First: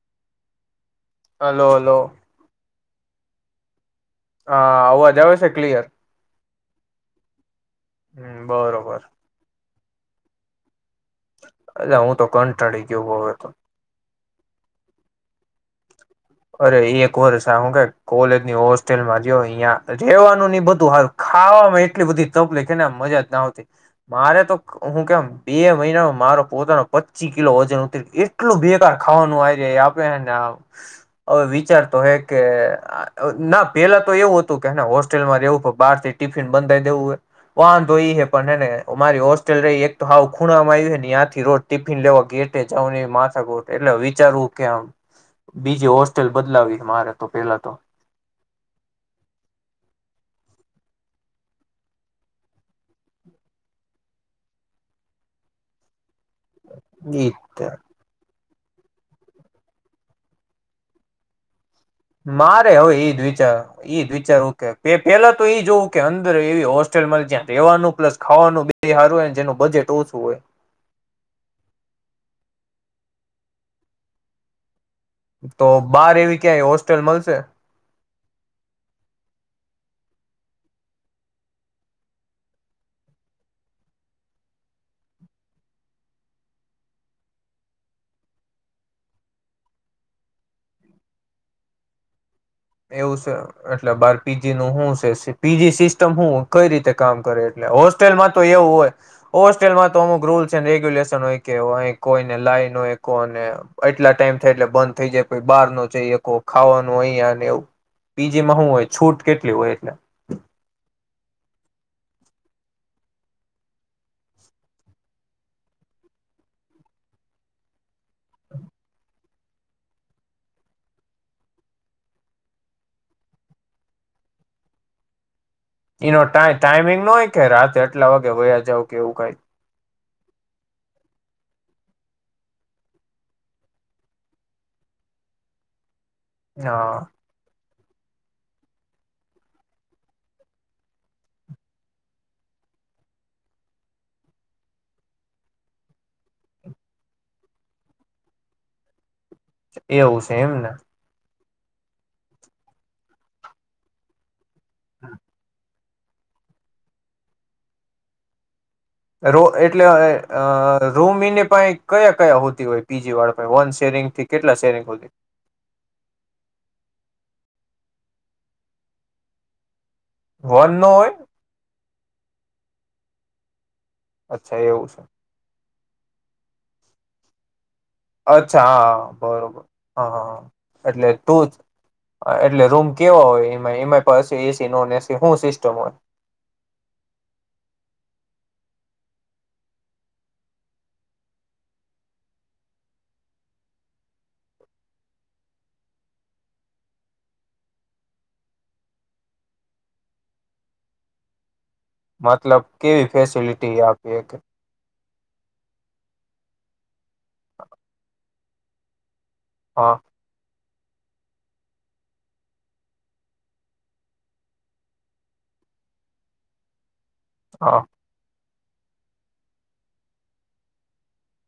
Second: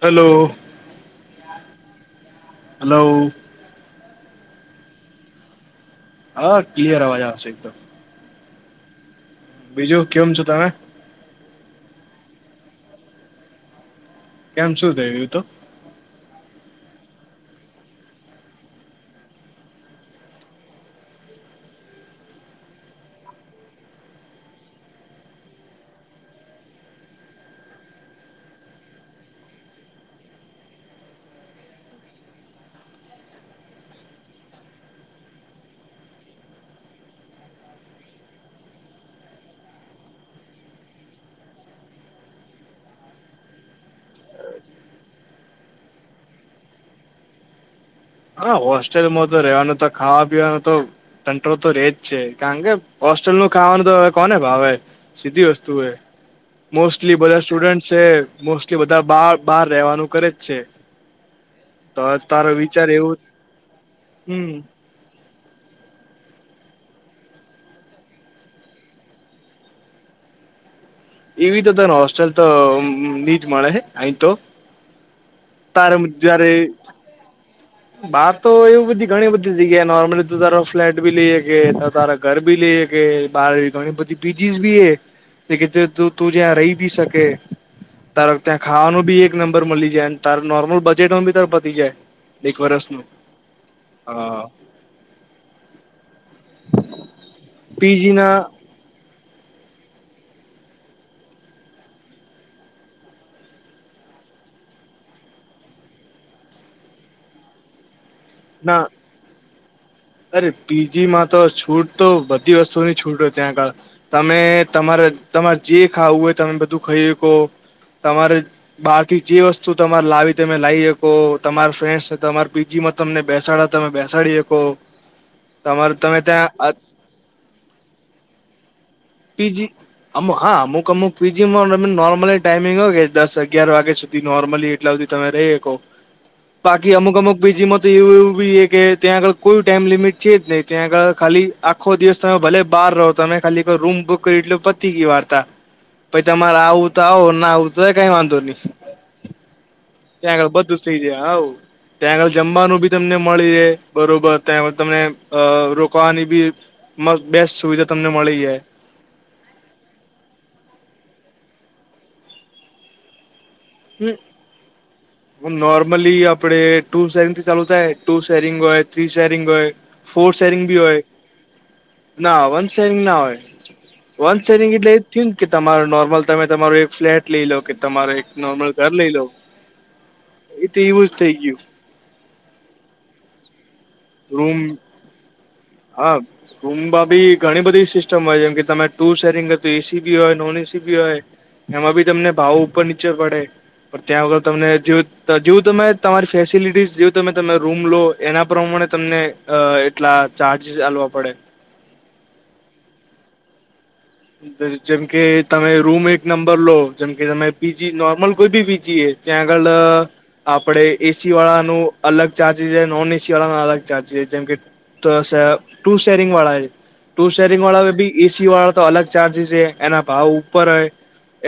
Hello hello hello hello હા અવાજ આવે છે ક્લિયર હા ક્લિયર અવાજ આવે છે એકદમ હમ બરોબર બીજું કેમ છો તમે? અચ્છા હું તો કંટળી ગયો હવે તો કેમ શું થયું તું? અરે એક વરષ આ હું કે કોલેજની હોસ્ટેલમાં જયો ઈયા રેવાનું ને ઈ બધું હારુ ખા ખાવામાં એટલી બધી તપલીક હે ને મજા જ ના આવતી મારે તો હું કેમ બે મહિનામાં મા રો પોતાનો પચી કિલો વજન ઉતરી એટલું બેકાર ખાવાનું આયરા આપે હે ને ના હવે વિચારતો હે કે ના પેલા તો એવું હતું કે હોસ્ટેલમાં રહેવું પણ બારથી ટિફિન બંધાઈ દેવું હે વાંધો ઈ હે પણ હે ને મારી હોસ્ટેલ રહી એક તો હાવ ખૂણામાં આવ્યું છે ને યાંથી રોજ ટિફિન લેવા કે રીતે જાવનું એ માથાકૂટ એટલે વિચારવું કે આમ બીજી હોસ ટેલ બદલાવી હે મારે તો પહેલા તો હા હોસ્ટેલમાં તો રેવાનું તો ખાવા પીવાનું તો તંટ્રો તો રે જ છે કારણ કે હોસ હોસ્ટેલ નું ખાવાનું તો હવે કોને ભાવે સીધી વસ્તુ હે મોસ્ટલી ઈ બધા સ્ટુડન્ટ છે મોસ્ટલી બધા બાર બાર રેવાનું કરે જ છે તો તારો વિચાર એવું ચાર ઈ જ વિચારું હમ કે [inaudible] પેલા તો ઈ જોવું કે અંદર એવી હોસ્ટેલમાં જ્યાં રહેવાનું પ્લસ ખાવાનું બે હારું હોય ને જેનું બજેટ ઓછું હોય એવી તો તને હોસ્ટેલ તો ની જ મળે અહીં તો તો તારે બાર એવી જયારે ક્યાંય હોસ્ટેલ મલશે? બાર તો એવું બધી ઘણી બધી જગ્યા નોર્મલી તું તારો ફ્લેટ ભી લઈ હકે તારા ઘર ભી લઈ હકે બાર ગણી બધી પીજીસ બી હે કે જે તું તું જ્યાં રહી બી શકે. તાર ત્યાં ખાવાનું બી એક નંબર મલી જાયને તાર નોર્મલ બજેટમાં બી તાર પતી જાય એક વર્ષનું એવું છે એટલે બાર હા પીજી નું હું સે પીજી સિસ્ટમ હું કઈ રીતે કામ કરે એટલે પીજી હોસ્ટેલમાં ના તો એવું હોય હોસ્ટેલમાં તો અમુક રૂલ્સ એન રેગ્યુલેશન હોય કે અહીં કોઈને લાઈન હોય કોને એટલા ટાઈમ એટલે બંધ થઈ જાય બહાર ન જ ખાવાનું અહીયા પીજીમાં શું ના હોય છૂટ કેટલી હોય એટલે અરે પીજી માં તો છૂટ તો બધી વસ્તુની છૂટ હોય ત્યાં આગળ તમે તમારે તમારે જે ખાવું હોય તમે બધું ખાઈ શકો તમારે બહાર થી જે વસ્તુ તમારે લાવી તમે લાવી શકો તમારે ફ્રેન્સને તમારે પીજી માં તમને બેસાડા તમે બેસાડી શકો તમારે એનો તમે ટ ત્યાં ટાઈમિંગ નો હોય કે રાતે આટલા વાગે વયા જઉ કે એવું કઈ પીજી અમુ હા અમુક અમુ પીજી તમે નોર્મલી ટાઈમિંગ હોય કે દસ અગિયાર વાગ્યા સુધી નોર્મલી એટલા વાગે તમે રહી શકો બાકી હા અમુક અમુક પીજી ુંવુંી કે ત્યાં આગળ કોઈ ટાઈમ લિમિટ છે જ નહી ત્યાં આગળ ખાલી આખો દિવસ તમે ભલે રહો તમે ખાલી કો રૂમ બુક કરી એટ પતિ ગઈ વાર્તા પછી તમારે આવું તો આવો ના આવું તો કઈ વાંધો નહી એવું છે ત્યાં આગળ એમને બધું થઈ જાય આવ ત્યાં આગળ જમવાનું બી તમને મળી રહે બરોબર ત્યાં આગળ તમને રો આની બી બેસ્ટ સુવિધા તમને મળી જાય રો એટલે રોમીને પા કયા કયા હોતી હોય પીજી વાળા પાહે વન શેરિંગ હમ થી કેટલા શેરિંગ હુધી હ નોર્મલી આપડે ટુ શેરિંગ થી ચાલુ જાય ટુ શેરિંગ હોય થ્રી શેરિંગ હોય ફોર શેરિંગ વન બી નો હોય ના વન શેરિંગ ના હોય વન અચ્છા સેરિંગ એવું એટલે એ છે થયું કે તમારું નોર્મલ તમે તમારું એક ફ્લેટ લઈ લો કે તમાર અચ્છા હા બરોબર હા હા એ તો એવું એટલે જ થઈ તું ગયું જ એટલે રૂમ કેવા હોય એમાં એમાં પ એસી નોન એસી હું સિસ્ટ હાબ ભી ઘણી બધી સિસ્ટ યમ કે તમે ટુ સેરીિંગ એસી બી હોય નોન એસી બી હોય એમાં બી તમને ભાવો ઉપર નીચે પડે પણ ત્યાં વગર તમને જેવું તમે તમારી ફેસિલિટી જેવું તમે તમે રૂમ લો એના પ્રમાણે પણ તમને એટલા ચાર્જ ચાલવા પડે મતલબ કેવી ફેસિલિટી આ જેમકે તમે રૂમ એક નંબર લો જેમકે તમે પીજી નોર્મલ કોઈ ભી બીજીીએ ત્યા આગ હા આપ આપે એસી વાળા ન અલગ ચાર્જસ નોન એસી વાળા ન અલગ ચાર્જસ જેમ કે તો ટુ શેરિંગ વાળા હ ટુ શેરિંગ હા વાળા બી એસી વાળા તો અલગ ચાર્જિસ છે એના ભાવ ઉપર હોય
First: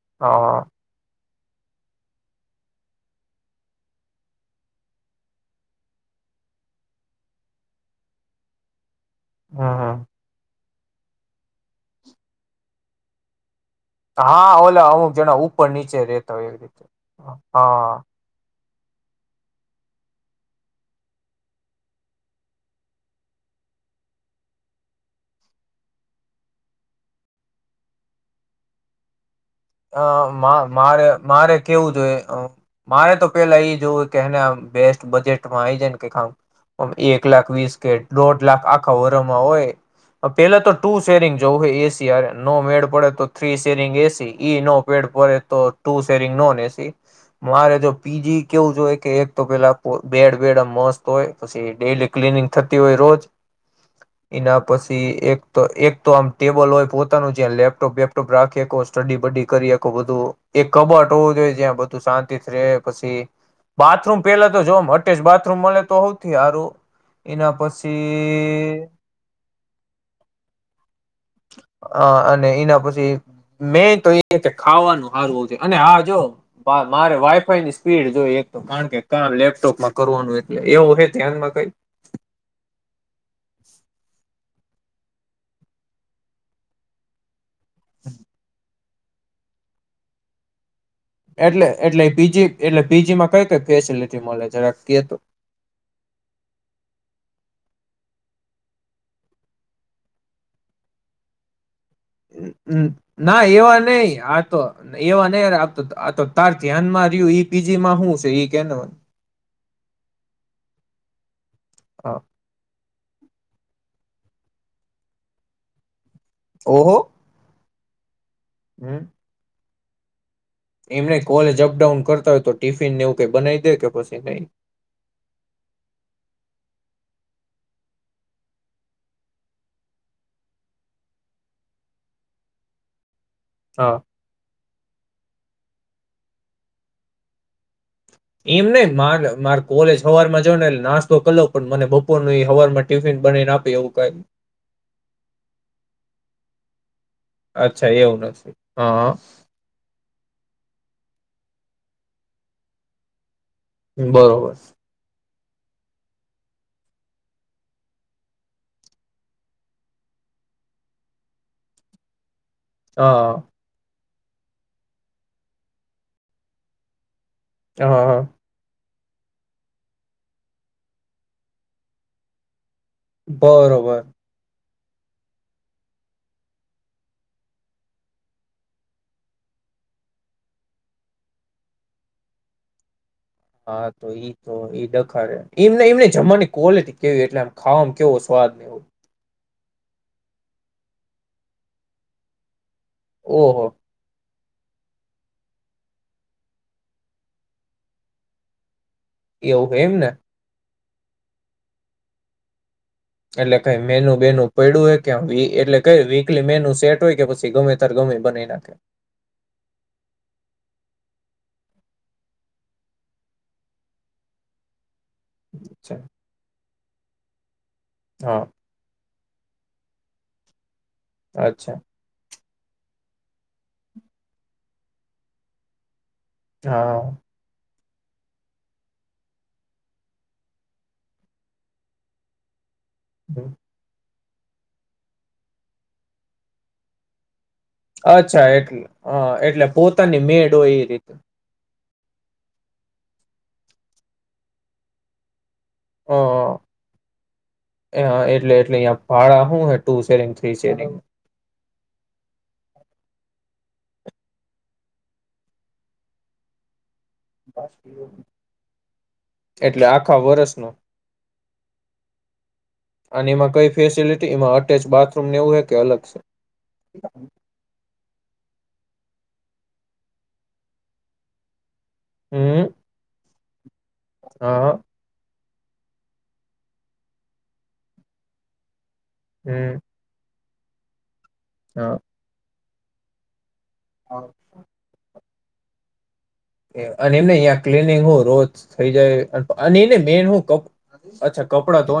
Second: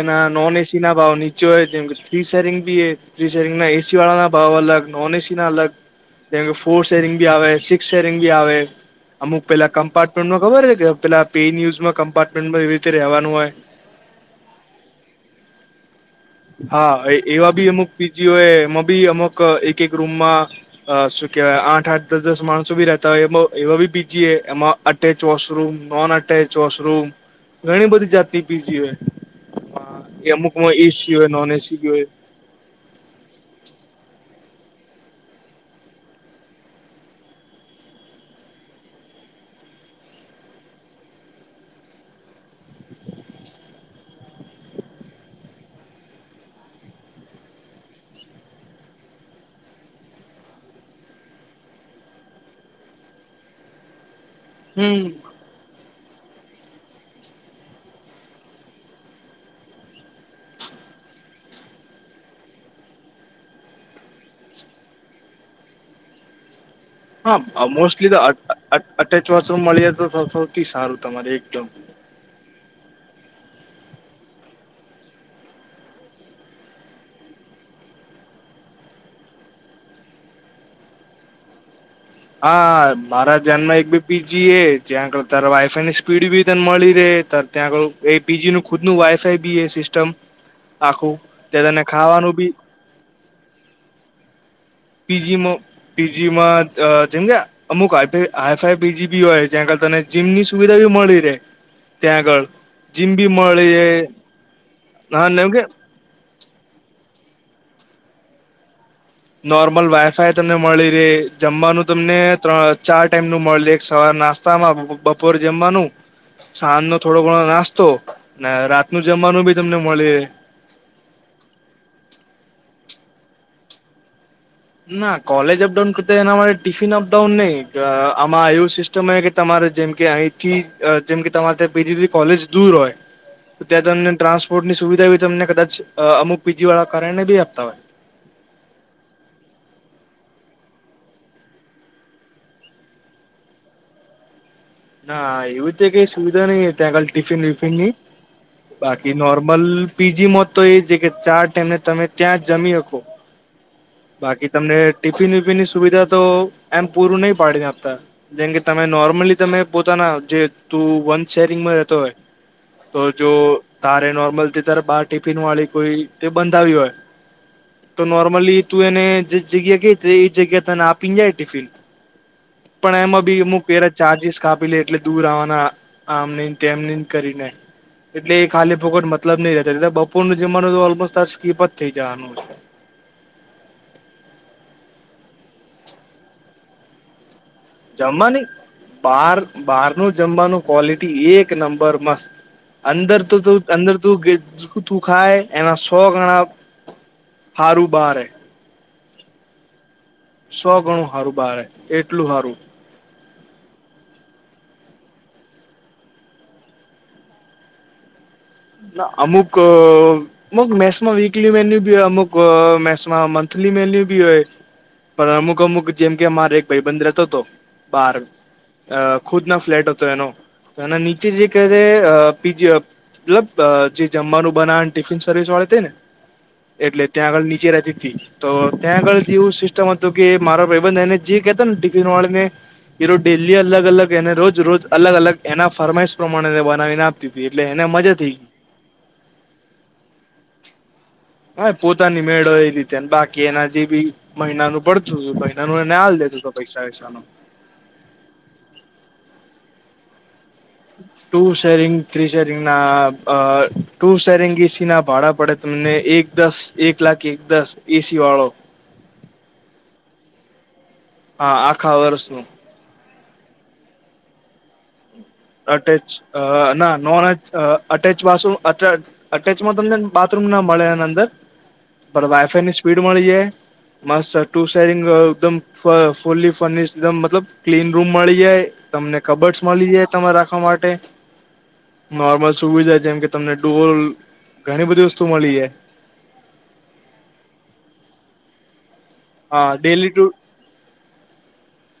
એના નોન હા એસી ના ભાવની ચ થ્રી સેરિંગ બી એ થ્રી સેરિંગ ના એસી વાળા ના ભાવ અલગ નોન એસી ના અલગ જેમ કે ફોર્ શેરિંગ ભી આવે સિક્સ શેરિંગ ભી આવે અમુક પેલા હમ હમ. કમ્પ્ટમેન્ટમાં ખબર છે કે પેલા પેુઝ કમ્પાર્ટમેન્ટમાં એવી રીતે રહેવાનું હોય હા ઓલા અમુક જણા ઉપર નીચે રેતા હોય એવી રીતે હા એવા બી અમુક હા પીજીઓ એ એમાં બી અમુક એક એક રૂમમાં શું કેહેવાય આઠ આઠ દસ દસ માણસો બી રતા હોય એવા બી બીજીએ એમાં attach washroom non attach washroom મ ઘણી બધી જાત પીજીી હોય અ એ અમુકમાં મારે એસી હોય નોન મારે એસી બી કેવું હોય જોઈએ મારે તો પેલા એ જોું કેને બેસ્ટ બજેટમાં આ જાય ને કે એક લાખ વીસ કે દોઢ લાખ આખા વરમાં હોય પેલા તો ટુ શેરિંગ જોવું હોય એસી અ નો મેડ પડે તો થ્રી શેરિંગ એસી ઈ નો પેડ પડે તો તુ શેરિંગ નો નેસી મારે જો પીજી કેવું જો હોય કે એક તો પેલા બેડ બેડ મસ્ત હોય પછી ડેલી ક્નંગ થતી હોય રોજ હ એના પછી એક તો એક તો આમ ટેબલ હોય પોતાનું જે્યા લેપટોપ વેપટોપ રાખી કો સ્ટડી કબડ્ડી કરી બધું એક કબટ હોવું જોઈએ જ્યાં બધું શાંતિ રહે પછી બાથરૂમ પેલા તો જોવા માટેટે જ બાથરૂમ મળે તો હોઉથી સારું હા મોસ્ટલી તો અટેચ વાથરૂમ મળી જ તો સૌથી સારું તમા હ અને એના પછી મે તો એ કે ખાવાનું હારવું છે અને હ જો મારે વાઈફાઈ ની સ્પીડ જો તો કારણ કે ક લેપટોપમાં કરવાનું એટલે એવું હે ધ્યાનમાં કઈ તં આગળ ત વાયફાઈ ની સ્પીડ બી તને મળી રહે ત ત્યાં આગ એપીજી નું ખુદનું વાઇફાઈ બી એ સિસ્ટમ આખું તે એટલે તને ખાવાનું એટલેીજી બી એટલે પીજીમાં કઈ કઈ ફેસિલટી મળે જરા પીજી પીજીમાં જેમ ગયા અમુક હ હાઈ ફાઈ બીજી બી હોય જ્યાં તને જીમ ની સુવિધા બી મળી રહે ત્યાં આગળ જીમ બી ના મળી એવા રહે નહ આ તો હા એવા નહ એમ કે આ તો તાર ધ્યાનમાં રહ્યું પીજી માં હું છે એ કે નોર્મલ વાઈફાય તમને મળી રહે જમવાનું તમને ત્રણ ચાર ટાઈમ નું મળ લે એક સવાર નાસ્તામાં બપોરે જમવાનું સાંજ નો ઓહો થોડો ઘણો નાસ્તો તો ને રાત હમ ન જમવાનું બી તમને મળી એમને કોલેજ અપડાઉન કરતા હોય તો ટિફિનને એવું કઈ બનાવી દે કે પછી નહી ના કલેજ અપડાઉન કર ટીફિ અપડાાઉન નઈ આુ સિસ્ટમ જેમકે અહીંથી જેમકે તમારે ત્યા બી કોલેજ દૂર હોય ત્યાં હા તમને ટ્રાન્સપોર્ટની સુવિધા બી તમને કદાચ અમુક બીજી વાળા કારણેને બી આપતા હોય એમ નહ મારે મારે કોલેજ હવાર માં જ ને નાસ્તો કર લો પણ મને બપોર ન હવાર માં ટિફિન બને ના પી એવું કઈ ના એવું તે કઈ સુવિધા નહી ત્યાં કાલ ટિફિન વિફિન ની અચ્છા એવું નથી હા બાકી નોર્મલ પીજી મો તો એ જે કે ચાર ટાઈમને તમે ત્યાં જમી શકો બાકી બરોબર તમને ટિફિન ની સુવિધા તો એમ પૂરું નહી પાડીને આપતા જેમ કે તમે નોર્મલી તમે પોતાના જે તું વ શેરિંગમાં રહેતો હોય તો જો હા તારે નોર્મલથી તારે બાર ટિફિન વાળી કોઈ તે બંધાવ હોય હા તો હા. નોર્મલી તું એને જે જગ્યા કઈ હતી એ જગ્યા તને આપી ને જાય ટિફિડ પણ એમાં બી હુક પેરા બરોબર ચાર્જિસ કાપી લે એટલે દૂર આવવાના આમ તેમની કરીને એટલે એ ખાલી પોકટ મતલબ નહતા બપોર નો જમાનું ઓલમો ત સ્કીપ જ થઈ જવાનું હા તો ઈ તો એઈ દખા એમ એમને જમવાની કોલે કેવી એટલેમ જમવા નની બાર બહાર ન જમવાનું ક્વોલિટી એક નંબર મસ્ત અંદર તો ત ઓહો અંદર તું તું ખાય એના સો ગણા હારું બારે એવું એમને સો ગણું સારું બાર એટલું સારું એટલે કઈ મેનુ બેનનું પડું હોય કે એટલે ક વીકલી મેનુ સેટ હોય કે પછી ગમે તરમે મે બને્યા અમુક અમુક મેસમાં વીકલી મેન્યુ બી અમુક મેસમાં મંથલી ની મેન્યુ ભી હોય પણ અમુક અમુક અચ્છા જેમ કે અમારે એક ભાઈબંધ રહેતો હતો બાર હા ખુદ ના ફ્લેટ હતો એનો એના નીચે જે ક અચ્છા પીજી મતલબ જે જમવાનું બનાવણ ટિફિન સર્વિસ વાળે થ ને એટલે હા ત્યાં આગળ નીચે રાતી તો ત્યાં આગળ થી એવું સિસ્ટમ હતું કે મારા ભાઈબંધ એને જે કતા ને ટિફિન વાળી ને એ ર હમ. ડેલી અલગ અલગ એને રોજ રોજ અલગ અલગ એના ફરમાઈશ પ્રમાણે બનાવીને આપતી હતી એટલે એને મજા થઈ અચ્છા ગઈ એટલે હ એટલે પોતાની મેડ હો એ રીતે હા પોતાની મેળવે એલીતે બાકી એના જે બી મહિનાનું પડતુંય હ એટલે એટલે અહ ભાડા હોય ટુ શ્રીરે શી શીરે ટુ શેરિંગ થ્રી શેરિંગ ના અ ટુ શેરિંગ એસીી ના ભાડા પડે તમને એક દસ એક લાખ એક દસ એસી વાળો પ્રશ્નો હા આખા વર્ષનું અને એમાં કઈ ફેસિલિટી એમાં અટેચ બાથ અટેચ ના નોન અ અટેચથરૂમ અ અટેચમાં તમનેને બાથરૂમ ના મળે એની અંદર હમ વાયફાઈની સ્પીડ મળી જાય માસ્ ટુ હા સરંગમ ફુલી ફર્નિશલ ક્લીન રૂમ મળી જાય તમને કબડ હમ મળી જાય તમા રાખવા માટે હા નોર્મલ સુવિધા જેમ કે તમને ડોલ ઘણી બધી વસ્તુ મળી છે અને એમને અહં ક્લીનિંગ હું રોજ હા જ ડેલી ટુ મેછા કપડા તો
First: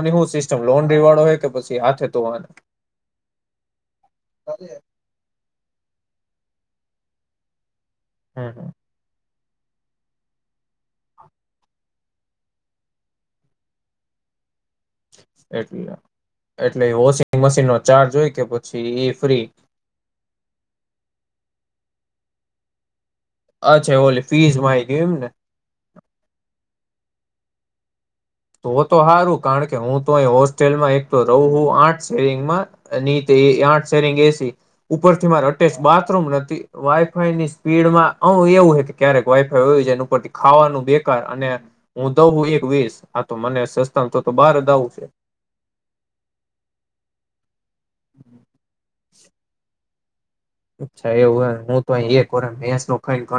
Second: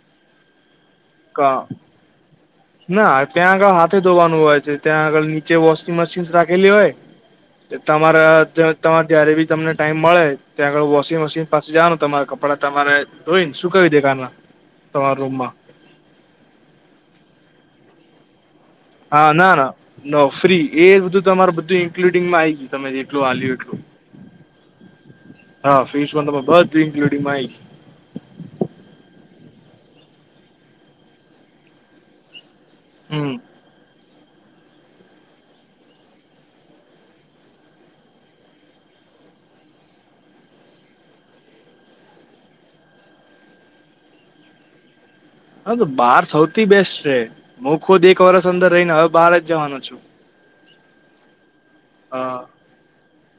લોન રિવાડો હોય કે પછી હાથ તો આને ના ત્યાં આગળ હાથે ધોવાનું હોય છે હમ ત્યાં આગળ નીચે વોશિંગ મશીનસ રાખેલી હોય તમારા હમ તમારે ત્યારે બી તમને ટાઈમ મળે ત્યાં આળ વોશિંગ મશીન પાસે જનું તમારે કપડા તમારે ધોઈને સુક દેખના એટલે એટલે વોશિંગ મશીન નો ચાર્જ હોય કે પછી એ હા ફ્રી ના ના ન ફ્રી એ બધું તમારું બધું ઇન્ક્લુડિંગમાં આ ગયું તમે આલુ એટલું અચ્છા ઓલી ફીસ માં આઈ ગયું એમ ને હા ફીસ મફત ઇકલુડીગ મઇ તો તો સારું કારણ કે હું તોહી હોસ્ટેલમાં એક તો રહું આઠ સેરિંગમાં હી હમ તે એ આઠ કરીએ એસી ઉપરથીરથી બાથરુમ નથી વાઈફાઈની સ્પીડમાં અ એવું ક્યારેક વાઈફાઈ હોું એ ઉપથી ખાવાનું બેકાર અને હું દઉું એક વસ હા તો મને સસ્તાંગ તો તો બહાર જ આવું છે હ તો બહાર સૌથી બેસ્ટ છે હું ખુદ એક વરષ અંદર રહીને હવે બહાર જ જવાનો છું અચ્છા એવું હું તો એ હા મસ ન ઘણી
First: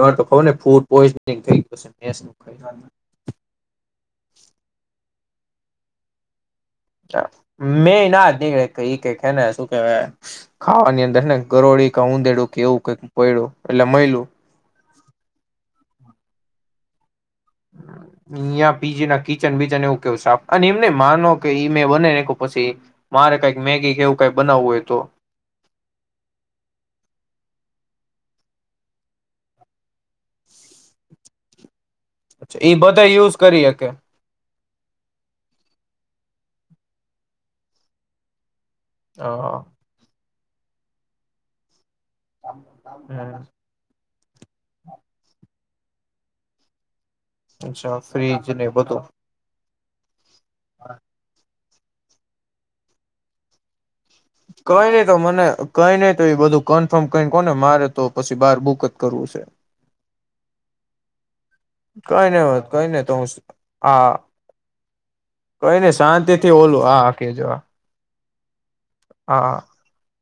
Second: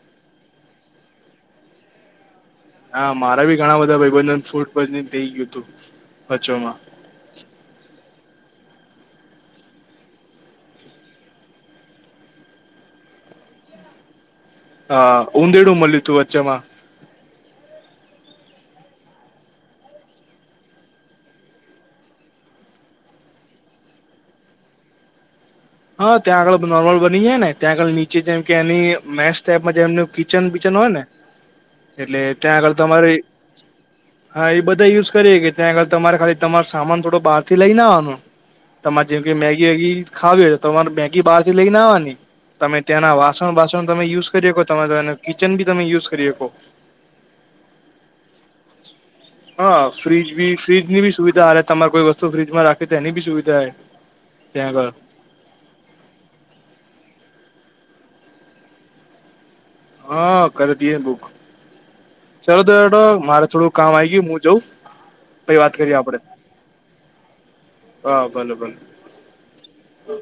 વાર તો ખબર ને ફૂડ પોઈઝનિંગ થઈ જશે હા મારા ભી ઘણા બધા ભાઈભંધન ફૂટ થઈ ગયું હતું વચમાં મે ના ઈ કેે ને શું કેવા ખાવાની અંદર ને ગરોડી ક ઉઊંધેડું કેવું કઈ પડું અલા મઈલું હા ઊંધેડું મળ્યું તું વચ્ચેમાં હ પીજી ના કિચન બચન એવું કેવું સા અને એમને માનો કે ઈ મેં બનેને પછી મારે કઈક મેગી કેવું કઈ બનાવવું હોય તો હા ત્યાં આગળ નોર્મલ બની જાય ને ત્યાં આગળ નીચે જેમ કે એની મેસ ટાઈપમાં જેમ કિચન બચન હોય ને એટલે ત્યાં ઈ આગળ બધા તમારે યુઝ કરી હકે હા એ બધા યુઝ કરી કે ત્યાં આગળ તમારે ખાલી તમારો સામાન થોડો બહારથી લઈને આવવાનો તમારે જેમ અ કે મેગી વેગી ખાવ્યો તમાર બેકી બાારથી લલેગ નાવાની તમે ત્યાંના વાસણ વાસણ તમે યુઝ કરીકો તમે એ કિચન બી તમે યુઝ કરી શકો અચ્છા ફ્ર્રીજ ને બધું હા ફ્રીજ બી ફ્રીજ ની બી સુવિધા હાલે તમારે કોઈ વસ્તુ ફ્રીિજમાં રાખે તો એની બી સુવિધા હ કઈ ન તો મને કઈ નહી તો એ બધું કન્ફર્મ કઈ કોને મારે તો પછી બાર બુક જ કરવું છે હા કર દએ બુક કઈ નઈ ચાલો કઈ તો નઈ હું મારે થોડું કામ આ હા ગયું હું જઉં પહી વાત કઈ કરીએ નઈ આપડે શાંતિ થી ઓલું આ હકી જો આ હા ઓ